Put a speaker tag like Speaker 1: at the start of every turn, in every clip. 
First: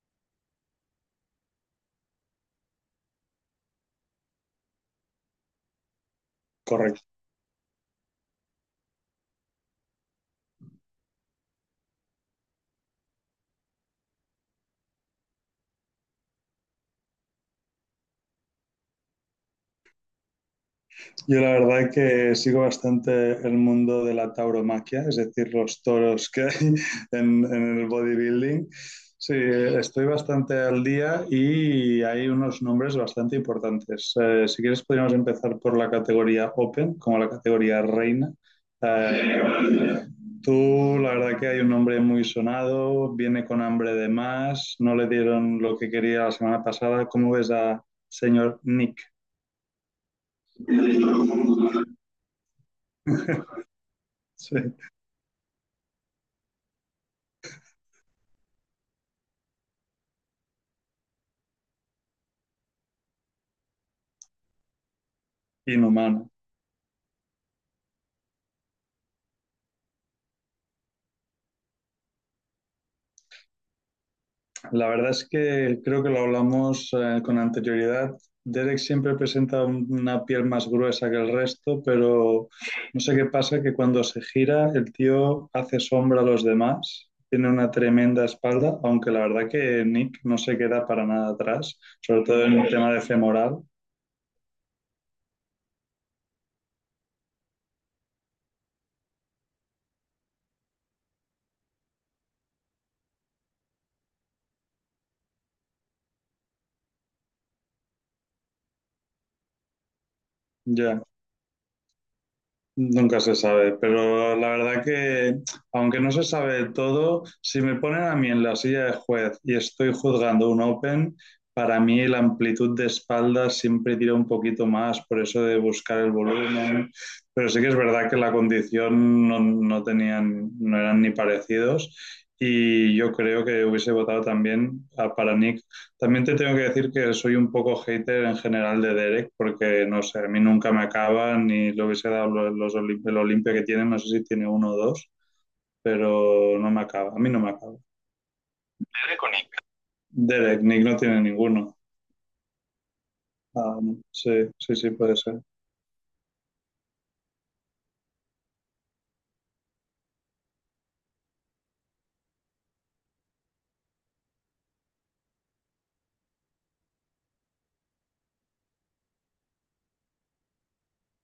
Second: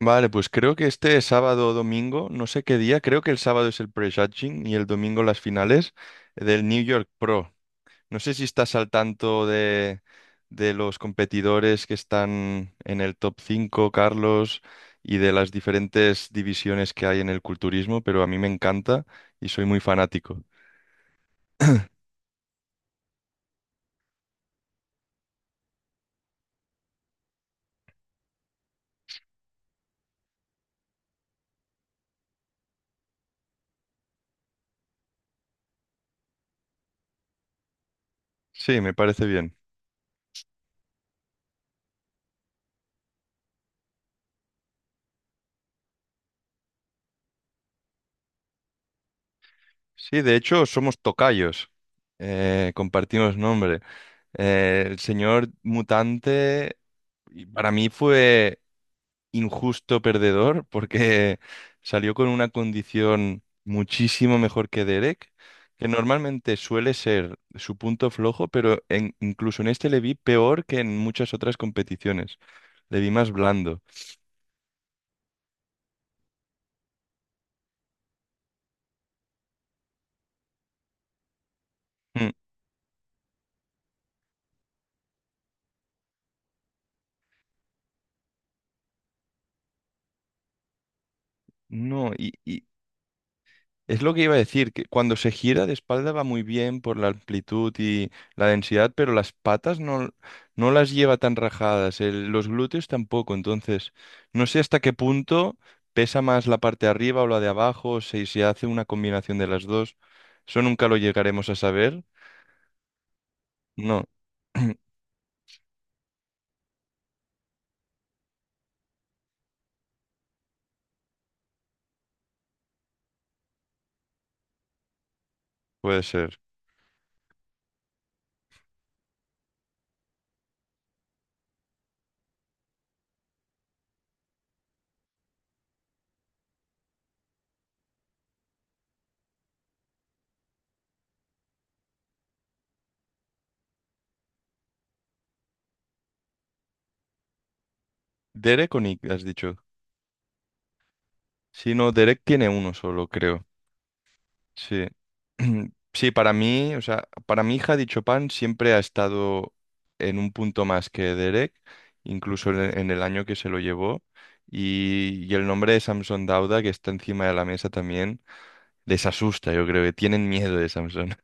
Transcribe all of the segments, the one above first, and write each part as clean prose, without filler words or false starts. Speaker 1: Vale, pues creo que este sábado o domingo, no sé qué día, creo que el sábado es el prejudging y el domingo las finales del New
Speaker 2: Correcto.
Speaker 1: York Pro. No sé si estás al tanto de los competidores que están en el top cinco, Carlos, y de las diferentes divisiones que hay en el culturismo, pero a mí me encanta y soy muy fanático.
Speaker 2: Yo la verdad que sigo bastante el mundo de la tauromaquia, es decir, los toros que hay en el bodybuilding. Sí, estoy bastante al día y hay unos nombres bastante importantes. Si quieres, podríamos empezar por la categoría Open, como la categoría Reina.
Speaker 1: Sí, me parece
Speaker 2: Eh,
Speaker 1: bien.
Speaker 2: tú, la verdad que hay un nombre muy sonado, viene con hambre de más, no le dieron lo que quería la semana pasada. ¿Cómo ves a señor Nick?
Speaker 1: Sí, de hecho, somos tocayos. Compartimos nombre.
Speaker 2: Sí,
Speaker 1: El señor mutante. Y para mí fue injusto perdedor porque salió con una condición muchísimo mejor que Derek, que
Speaker 2: inhumano.
Speaker 1: normalmente suele ser su punto flojo, pero incluso en este le vi peor que en muchas otras competiciones. Le vi más blando.
Speaker 2: La verdad es que creo que lo hablamos con anterioridad. Derek siempre presenta una piel más gruesa que el resto,
Speaker 1: Mm.
Speaker 2: pero no sé qué pasa, que cuando se gira el tío hace sombra a los demás, tiene una tremenda espalda, aunque la verdad que Nick no se queda para nada atrás,
Speaker 1: No,
Speaker 2: sobre
Speaker 1: y,
Speaker 2: todo en
Speaker 1: y
Speaker 2: el tema de femoral.
Speaker 1: Es lo que iba a decir, que cuando se gira de espalda va muy bien por la amplitud y la densidad, pero las patas no, no las lleva tan rajadas, los glúteos tampoco, entonces no sé hasta qué punto pesa más la parte de arriba o la de abajo, o si se hace una combinación de las dos, eso nunca lo
Speaker 2: Ya.
Speaker 1: llegaremos a saber.
Speaker 2: Nunca se sabe,
Speaker 1: No.
Speaker 2: pero la verdad que, aunque no se sabe todo, si me ponen a mí en la silla de juez y estoy juzgando un Open, para mí la amplitud de espalda siempre tira un poquito más, por eso de buscar
Speaker 1: Puede
Speaker 2: el
Speaker 1: ser.
Speaker 2: volumen. Pero sí que es verdad que la condición no, no tenían, no eran ni parecidos. Y yo creo que hubiese votado también para Nick. También te tengo que decir que soy un poco hater en general de Derek, porque no sé, a mí nunca me acaba, ni lo hubiese dado el Olimpia que tiene, no sé si tiene uno o dos, pero no me acaba, a mí no me acaba.
Speaker 1: Derek o Nick, has dicho.
Speaker 2: Derek, Nick no tiene
Speaker 1: Si
Speaker 2: ninguno.
Speaker 1: no, Derek tiene uno solo, creo.
Speaker 2: Ah, no. Sí, sí,
Speaker 1: Sí.
Speaker 2: sí, puede ser.
Speaker 1: Sí, para mí, o sea, para mi hija, dicho pan siempre ha estado en un punto más que Derek, incluso en el año que se lo llevó. Y el nombre de Samson Dauda, que está encima de la mesa también, les asusta. Yo creo que tienen miedo de Samson.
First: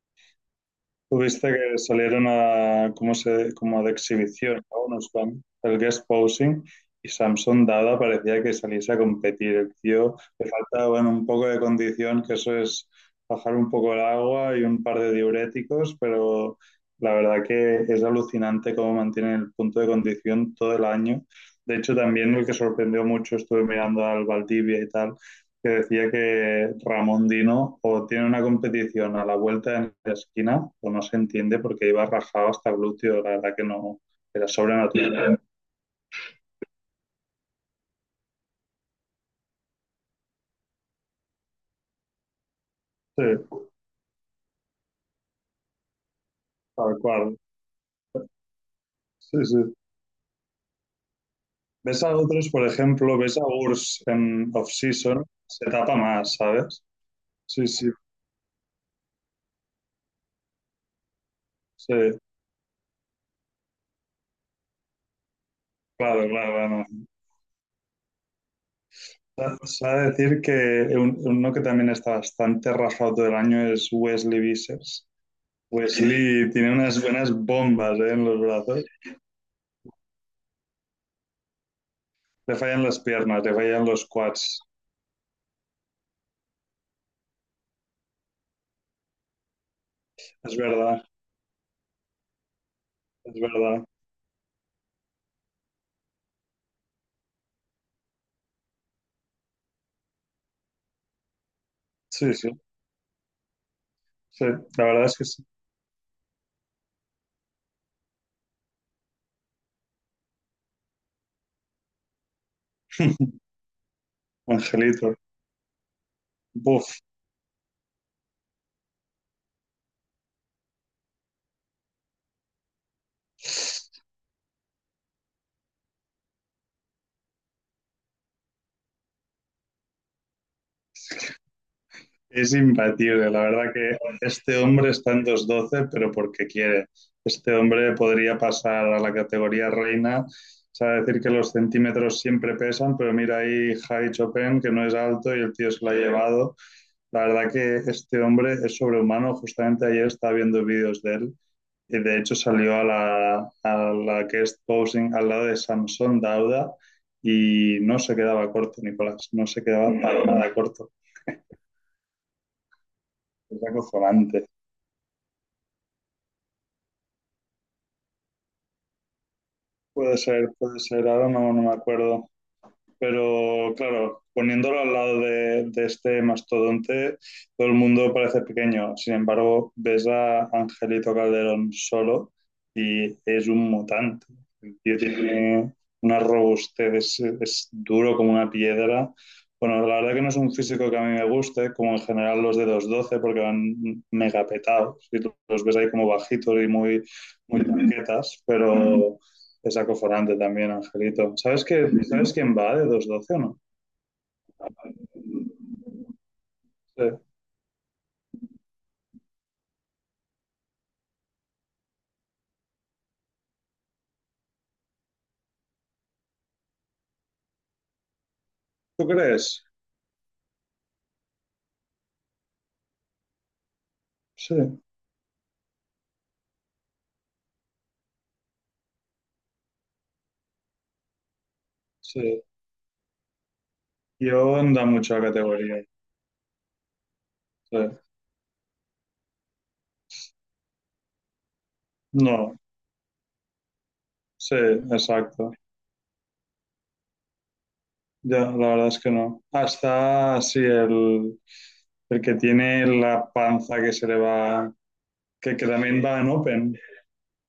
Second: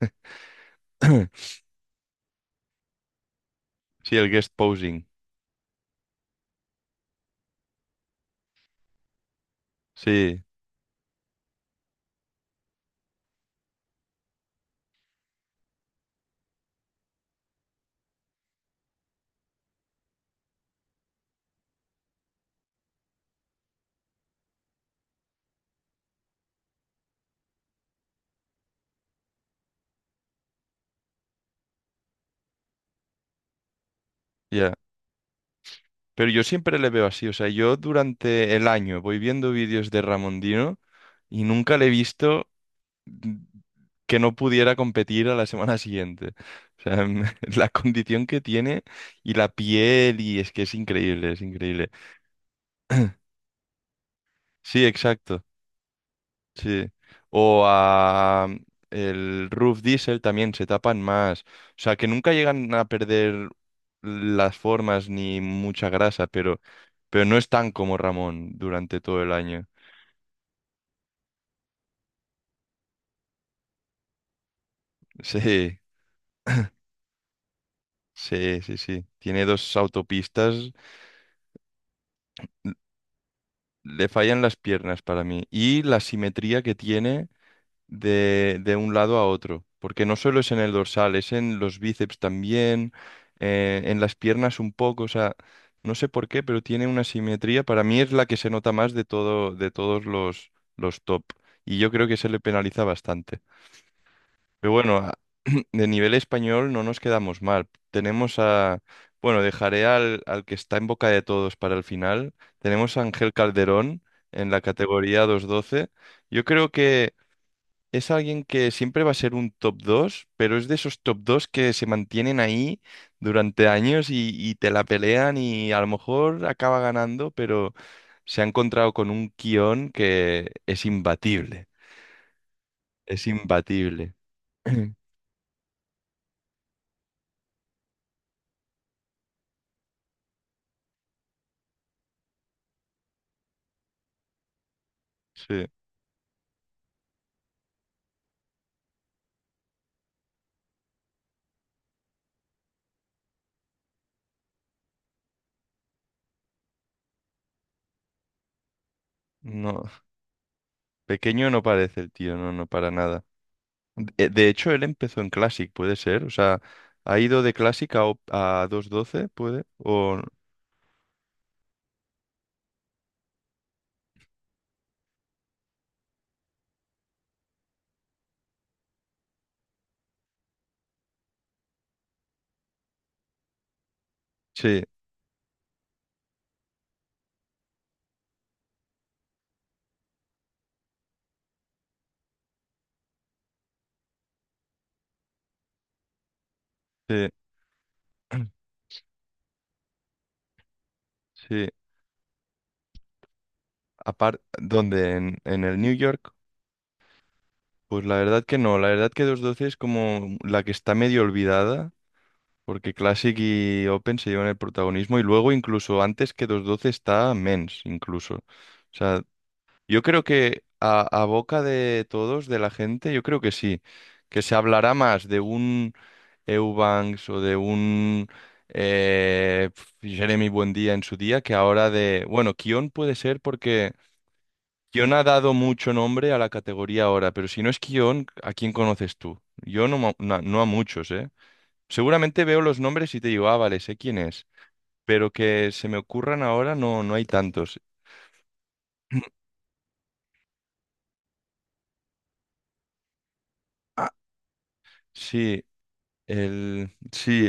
Speaker 2: Tuviste que salieron como de
Speaker 1: Sí, el guest
Speaker 2: exhibición, ¿no?
Speaker 1: posing.
Speaker 2: El guest posing, y Samson Dada parecía que saliese a competir. El tío
Speaker 1: Sí,
Speaker 2: le faltaba bueno, un poco de condición, que eso es bajar un poco el agua y un par de diuréticos, pero la verdad que es alucinante cómo mantiene el punto de condición todo el año. De hecho, también el que sorprendió mucho, estuve mirando al Valdivia y tal, que decía que Ramón Dino o tiene una competición a la vuelta de la esquina o no se entiende porque iba rajado hasta glúteo, la verdad que no, era
Speaker 1: ya.
Speaker 2: sobrenatural.
Speaker 1: Pero yo siempre le veo así, o sea, yo durante el año voy viendo vídeos de Ramondino y nunca le he visto
Speaker 2: Sí,
Speaker 1: que no pudiera competir a la semana siguiente. O
Speaker 2: tal
Speaker 1: sea,
Speaker 2: cual.
Speaker 1: la condición que tiene y
Speaker 2: Sí,
Speaker 1: la
Speaker 2: sí.
Speaker 1: piel, y es que es increíble, es increíble.
Speaker 2: Ves a otros, por ejemplo, ves a Urs en
Speaker 1: Sí,
Speaker 2: off-season,
Speaker 1: exacto,
Speaker 2: se tapa más, ¿sabes?
Speaker 1: sí. O
Speaker 2: Sí, sí,
Speaker 1: a el Roof Diesel también se tapan más. O
Speaker 2: sí.
Speaker 1: sea, que nunca llegan a perder las formas ni mucha grasa,
Speaker 2: Claro,
Speaker 1: pero,
Speaker 2: claro,
Speaker 1: pero no están como Ramón durante todo el
Speaker 2: claro.
Speaker 1: año.
Speaker 2: Se va a decir que uno que también está bastante rajado todo el año es Wesley Vissers.
Speaker 1: Sí,
Speaker 2: Wesley tiene unas buenas bombas, ¿eh? En los
Speaker 1: sí, sí,
Speaker 2: brazos.
Speaker 1: sí. Tiene dos autopistas.
Speaker 2: Le fallan las piernas, le fallan
Speaker 1: Le
Speaker 2: los
Speaker 1: fallan
Speaker 2: quads.
Speaker 1: las piernas para mí, y la simetría que tiene de un lado a otro, porque no solo es
Speaker 2: Es
Speaker 1: en el
Speaker 2: verdad,
Speaker 1: dorsal, es en los bíceps también,
Speaker 2: es verdad.
Speaker 1: en las piernas un poco, o sea, no sé por qué, pero tiene una simetría, para mí es la que se nota más de todo, de todos los top, y yo creo que se
Speaker 2: Sí,
Speaker 1: le
Speaker 2: sí,
Speaker 1: penaliza bastante.
Speaker 2: sí.
Speaker 1: Pero
Speaker 2: La verdad
Speaker 1: bueno,
Speaker 2: es que sí.
Speaker 1: de nivel español no nos quedamos mal. Tenemos a, bueno, dejaré al, al que está en boca de todos para el final. Tenemos a Ángel Calderón en la
Speaker 2: Angelito,
Speaker 1: categoría 212. Yo creo
Speaker 2: buf.
Speaker 1: que es alguien que siempre va a ser un top dos, pero es de esos top 2 que se mantienen ahí durante años, y te la pelean y a lo mejor acaba ganando, pero se ha encontrado con un guión que es imbatible.
Speaker 2: Es
Speaker 1: Es
Speaker 2: imbatible. La verdad que
Speaker 1: imbatible.
Speaker 2: este hombre está en 212 pero porque quiere. Este hombre podría pasar a la categoría reina. O sea, decir que los centímetros siempre pesan, pero mira ahí Javi Chopin, que no es alto y el
Speaker 1: Sí.
Speaker 2: tío se lo ha llevado. La verdad que este hombre es sobrehumano. Justamente ayer estaba viendo vídeos de él. Y de hecho salió a la guest posing al lado de Samson Dauda y no se quedaba corto, Nicolás, no se
Speaker 1: No.
Speaker 2: quedaba para nada corto.
Speaker 1: Pequeño no parece el tío, no, no, para nada.
Speaker 2: Es
Speaker 1: De,
Speaker 2: acojonante.
Speaker 1: de hecho, él empezó en Classic, puede ser. O sea, ha ido de Classic a 212, puede. O...
Speaker 2: Puede ser, ahora no, no me acuerdo. Pero claro, poniéndolo al lado de este mastodonte, todo el mundo parece pequeño. Sin embargo, ves a Angelito Calderón solo y es un mutante. El
Speaker 1: Sí,
Speaker 2: tío tiene una robustez, es duro como una piedra. Bueno, la verdad que no es un físico que a mí me guste, como en general los de 212 porque van mega petados. Y los ves ahí como bajitos y muy,
Speaker 1: sí,
Speaker 2: muy tanquetas, pero es acoforante también, Angelito. ¿Sabes
Speaker 1: sí.
Speaker 2: que, sabes quién va de 212 o no?
Speaker 1: Aparte, ¿dónde? En el New York.
Speaker 2: Sí.
Speaker 1: Pues la verdad que no. La verdad que 212 es como la que está medio olvidada, porque Classic y Open se llevan el protagonismo. Y luego, incluso antes que 212 está Men's, incluso. O
Speaker 2: ¿Tú
Speaker 1: sea,
Speaker 2: crees?
Speaker 1: yo creo que a boca de todos, de la gente, yo creo que sí, que se
Speaker 2: Sí,
Speaker 1: hablará más de un Eubanks o de un Jeremy Buendía en su día que ahora de...
Speaker 2: sí.
Speaker 1: Bueno, Kion puede ser porque
Speaker 2: Yo anda
Speaker 1: Kion
Speaker 2: mucho a
Speaker 1: ha dado
Speaker 2: categoría.
Speaker 1: mucho nombre a la categoría ahora, pero si no
Speaker 2: Sí.
Speaker 1: es Kion, ¿a quién conoces tú? Yo no, no a muchos, ¿eh? Seguramente
Speaker 2: No,
Speaker 1: veo los nombres y te digo, ah, vale, sé quién es,
Speaker 2: sí,
Speaker 1: pero
Speaker 2: exacto.
Speaker 1: que se me ocurran ahora no, no hay tantos.
Speaker 2: Ya, la verdad es que no. Hasta así el que tiene la panza que se
Speaker 1: Ah,
Speaker 2: le va, que,
Speaker 1: sí.
Speaker 2: que también va en Open,
Speaker 1: El, sí,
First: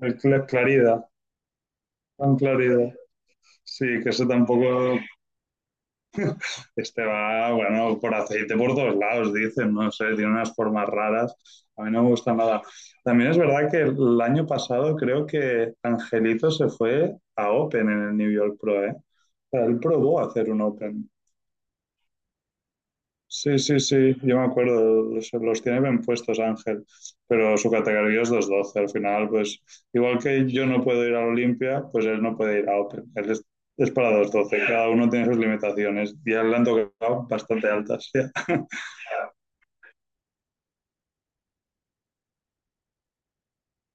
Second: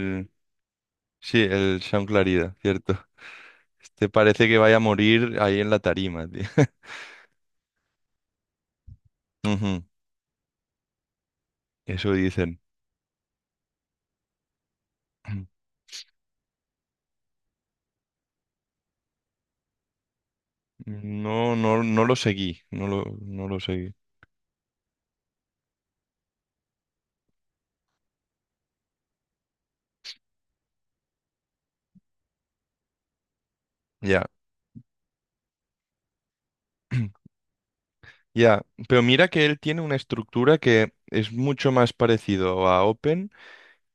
Speaker 2: el Clarida,
Speaker 1: sí, el Sean
Speaker 2: tan
Speaker 1: Clarida,
Speaker 2: Clarida.
Speaker 1: cierto.
Speaker 2: Sí,
Speaker 1: Este
Speaker 2: que eso
Speaker 1: parece que vaya a
Speaker 2: tampoco.
Speaker 1: morir ahí en la tarima, tío.
Speaker 2: Este va, bueno, por aceite por todos lados, dicen,
Speaker 1: Ujú.
Speaker 2: no sé, tiene unas formas raras. A mí no me
Speaker 1: Eso
Speaker 2: gusta
Speaker 1: dicen.
Speaker 2: nada. También es verdad que el año pasado creo que Angelito se fue a Open en el New York Pro, ¿eh? O sea, él probó a hacer un Open.
Speaker 1: No, no, no lo seguí, no lo
Speaker 2: Sí, sí,
Speaker 1: seguí.
Speaker 2: sí, yo me acuerdo, los tiene bien puestos Ángel, pero su categoría es 212. Al final, pues igual que yo no puedo ir a Olimpia, pues él no puede ir a Open. Él es para
Speaker 1: Ya,
Speaker 2: 212, cada uno tiene sus limitaciones y a él le han tocado bastante altas. Ya.
Speaker 1: ya. Pero mira que él tiene una estructura que es mucho más parecido a Open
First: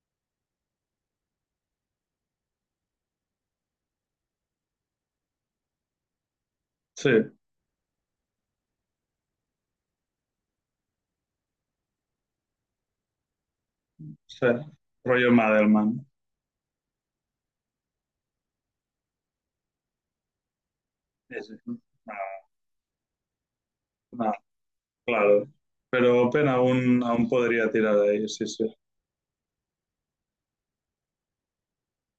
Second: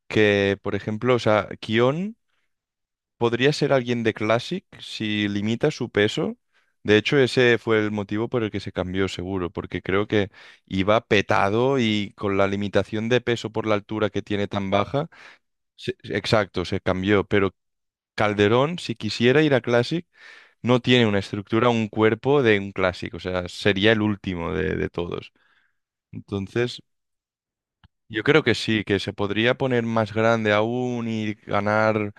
Speaker 1: que, por ejemplo, o sea, Kion. Podría ser alguien de Classic si limita su peso. De
Speaker 2: Sí,
Speaker 1: hecho, ese fue el motivo por el que se cambió seguro, porque creo que iba petado y con la limitación de peso por la altura que
Speaker 2: sí.
Speaker 1: tiene tan baja,
Speaker 2: Rollo Madelman.
Speaker 1: exacto, se cambió. Pero Calderón, si quisiera ir a Classic, no tiene una
Speaker 2: Sí, sí.
Speaker 1: estructura,
Speaker 2: No,
Speaker 1: un cuerpo de un Classic, o sea, sería el
Speaker 2: no,
Speaker 1: último de todos.
Speaker 2: claro. Pero Open
Speaker 1: Entonces,
Speaker 2: aún podría tirar de
Speaker 1: yo
Speaker 2: ahí,
Speaker 1: creo
Speaker 2: sí,
Speaker 1: que
Speaker 2: sí.
Speaker 1: sí, que se podría poner más grande aún y ganar.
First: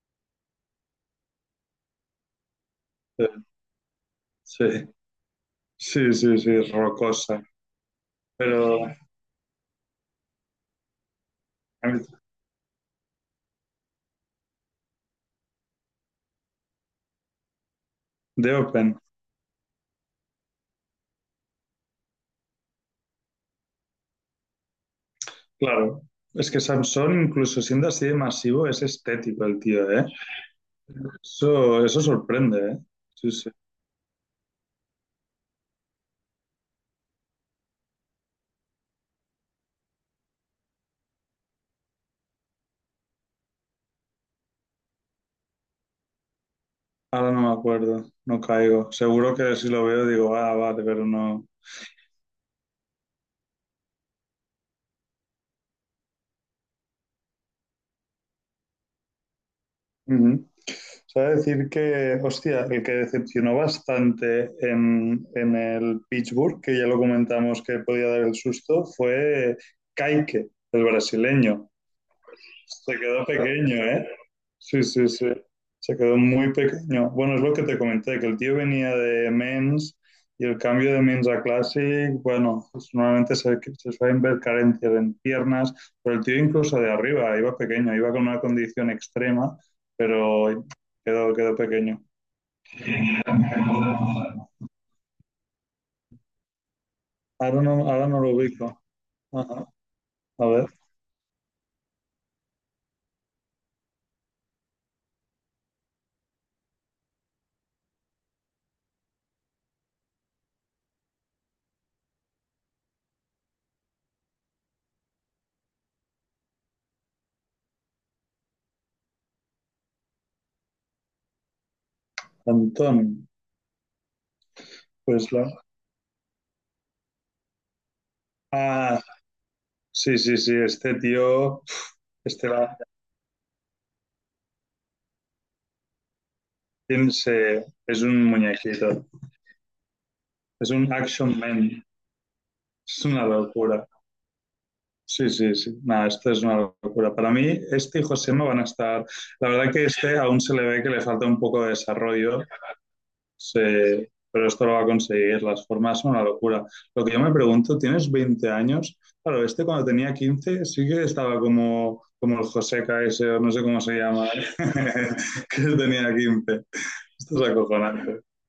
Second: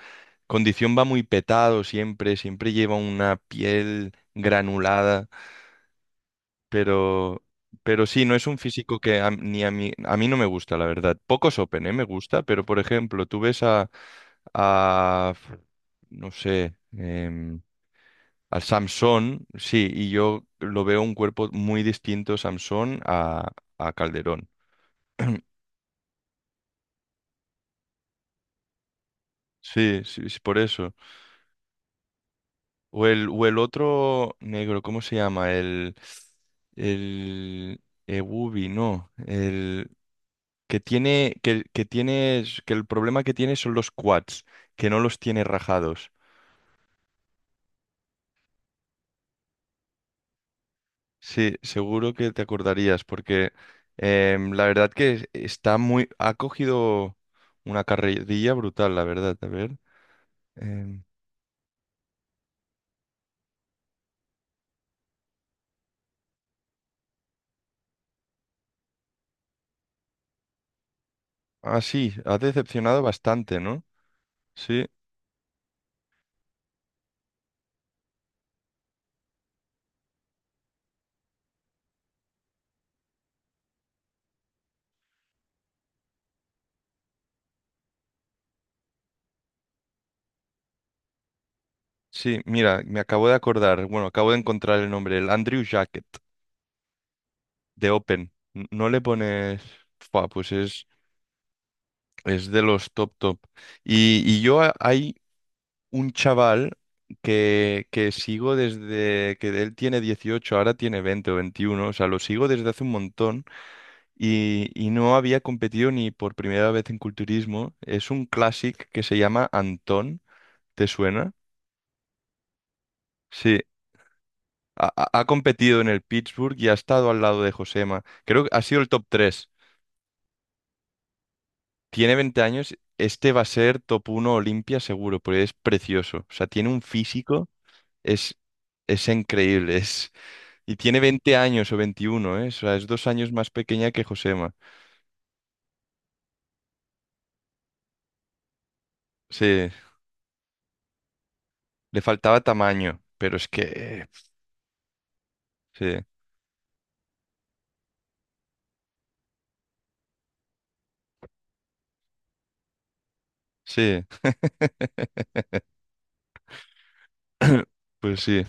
Speaker 1: Condición va muy petado siempre, siempre lleva una piel
Speaker 2: Sí,
Speaker 1: granulada,
Speaker 2: sí, sí, sí,
Speaker 1: pero,
Speaker 2: rocosa.
Speaker 1: pero sí, no es un
Speaker 2: Pero
Speaker 1: físico que ni a mí, a mí no me gusta, la verdad. Pocos Open,
Speaker 2: a
Speaker 1: ¿eh? Me
Speaker 2: mí-
Speaker 1: gusta, pero por ejemplo, tú ves a no sé,
Speaker 2: de
Speaker 1: al
Speaker 2: Open,
Speaker 1: Samson, sí, y yo lo veo un cuerpo muy distinto Samson a Calderón.
Speaker 2: claro. Es que Samson, incluso siendo así de masivo, es estético el tío,
Speaker 1: Sí,
Speaker 2: ¿eh?
Speaker 1: sí, sí, por eso.
Speaker 2: Eso sorprende, ¿eh? Sí,
Speaker 1: O
Speaker 2: sí.
Speaker 1: el otro negro, ¿cómo se llama? El Ebubi, no. El que tiene, que tiene, que el problema que tiene son los quads, que no los tiene rajados.
Speaker 2: Ahora no me acuerdo, no caigo. Seguro que si lo veo digo, ah, vale, pero no.
Speaker 1: Sí, seguro que te acordarías, porque la verdad que está muy, ha cogido una carrerilla brutal, la verdad. A ver.
Speaker 2: Ujú.
Speaker 1: em,
Speaker 2: O sea, decir que, hostia, el que decepcionó bastante en el Pittsburgh, que ya lo comentamos que podía dar el susto, fue Kaique, el brasileño.
Speaker 1: ah, sí, ha
Speaker 2: Se
Speaker 1: decepcionado
Speaker 2: quedó
Speaker 1: bastante,
Speaker 2: pequeño,
Speaker 1: ¿no?
Speaker 2: ¿eh? Sí,
Speaker 1: Sí,
Speaker 2: sí, sí. Se quedó muy pequeño. Bueno, es lo que te comenté, que el tío venía de Men's y el cambio de Men's a Classic, bueno, pues normalmente se suelen ver carencias en piernas, pero el tío incluso de arriba iba pequeño, iba con una condición extrema, pero quedó, quedó pequeño.
Speaker 1: sí, mira, me acabo de acordar, bueno, acabo de encontrar el nombre, el Andrew Jacket.
Speaker 2: Ahora no,
Speaker 1: De
Speaker 2: lo
Speaker 1: Open.
Speaker 2: ubico.
Speaker 1: No le pones...
Speaker 2: Ajá.
Speaker 1: Fua,
Speaker 2: A
Speaker 1: pues
Speaker 2: ver,
Speaker 1: es de los top top. Y yo hay un chaval que sigo desde que él tiene 18, ahora tiene 20 o 21, o sea, lo sigo desde hace un montón y no había competido ni por primera vez en culturismo. Es un classic que se llama Antón, ¿te suena?
Speaker 2: Antón,
Speaker 1: Sí. Ha
Speaker 2: pues la...
Speaker 1: competido en el Pittsburgh y ha estado al lado de Josema. Creo que ha sido el
Speaker 2: Ah,
Speaker 1: top tres.
Speaker 2: sí, sí, sí, este tío,
Speaker 1: Tiene 20
Speaker 2: este
Speaker 1: años,
Speaker 2: la,
Speaker 1: este va a ser top uno Olimpia seguro, porque es precioso. O sea, tiene un físico,
Speaker 2: Es un
Speaker 1: es,
Speaker 2: muñequito,
Speaker 1: es increíble. Es,
Speaker 2: es
Speaker 1: y
Speaker 2: un
Speaker 1: tiene 20
Speaker 2: action
Speaker 1: años o
Speaker 2: man,
Speaker 1: 21, ¿eh? O sea, es
Speaker 2: es
Speaker 1: 2
Speaker 2: una
Speaker 1: años más
Speaker 2: locura.
Speaker 1: pequeña que Josema.
Speaker 2: Sí, sí, sí, nada, esto es una locura. Para mí, este y Josema van a estar, la
Speaker 1: Sí,
Speaker 2: verdad que este aún se le ve que le falta un poco de
Speaker 1: le faltaba
Speaker 2: desarrollo,
Speaker 1: tamaño, pero es que...
Speaker 2: pero esto lo va a conseguir, las
Speaker 1: Sí,
Speaker 2: formas son una locura. Lo que yo me pregunto, tienes 20 años, claro, este cuando tenía 15 sí que estaba como, el Joseca ese, o no sé cómo se
Speaker 1: sí.
Speaker 2: llama, que tenía 15. Esto es
Speaker 1: Pues
Speaker 2: acojonante.
Speaker 1: sí.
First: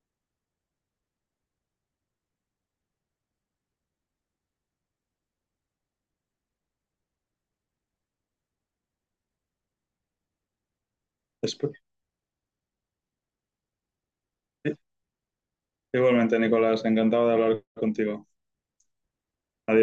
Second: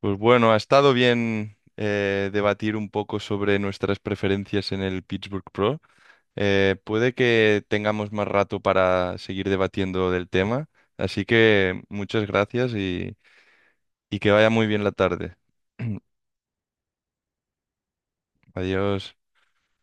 Speaker 1: Pues bueno, ha estado bien debatir un poco sobre nuestras preferencias en el Pittsburgh Pro. Puede que tengamos más rato para seguir debatiendo del tema, así que
Speaker 2: Después-
Speaker 1: muchas gracias, y que vaya muy
Speaker 2: ¿eh?
Speaker 1: bien la tarde.
Speaker 2: Igualmente, Nicolás, encantado de hablar contigo.
Speaker 1: Adiós.
Speaker 2: Adiós.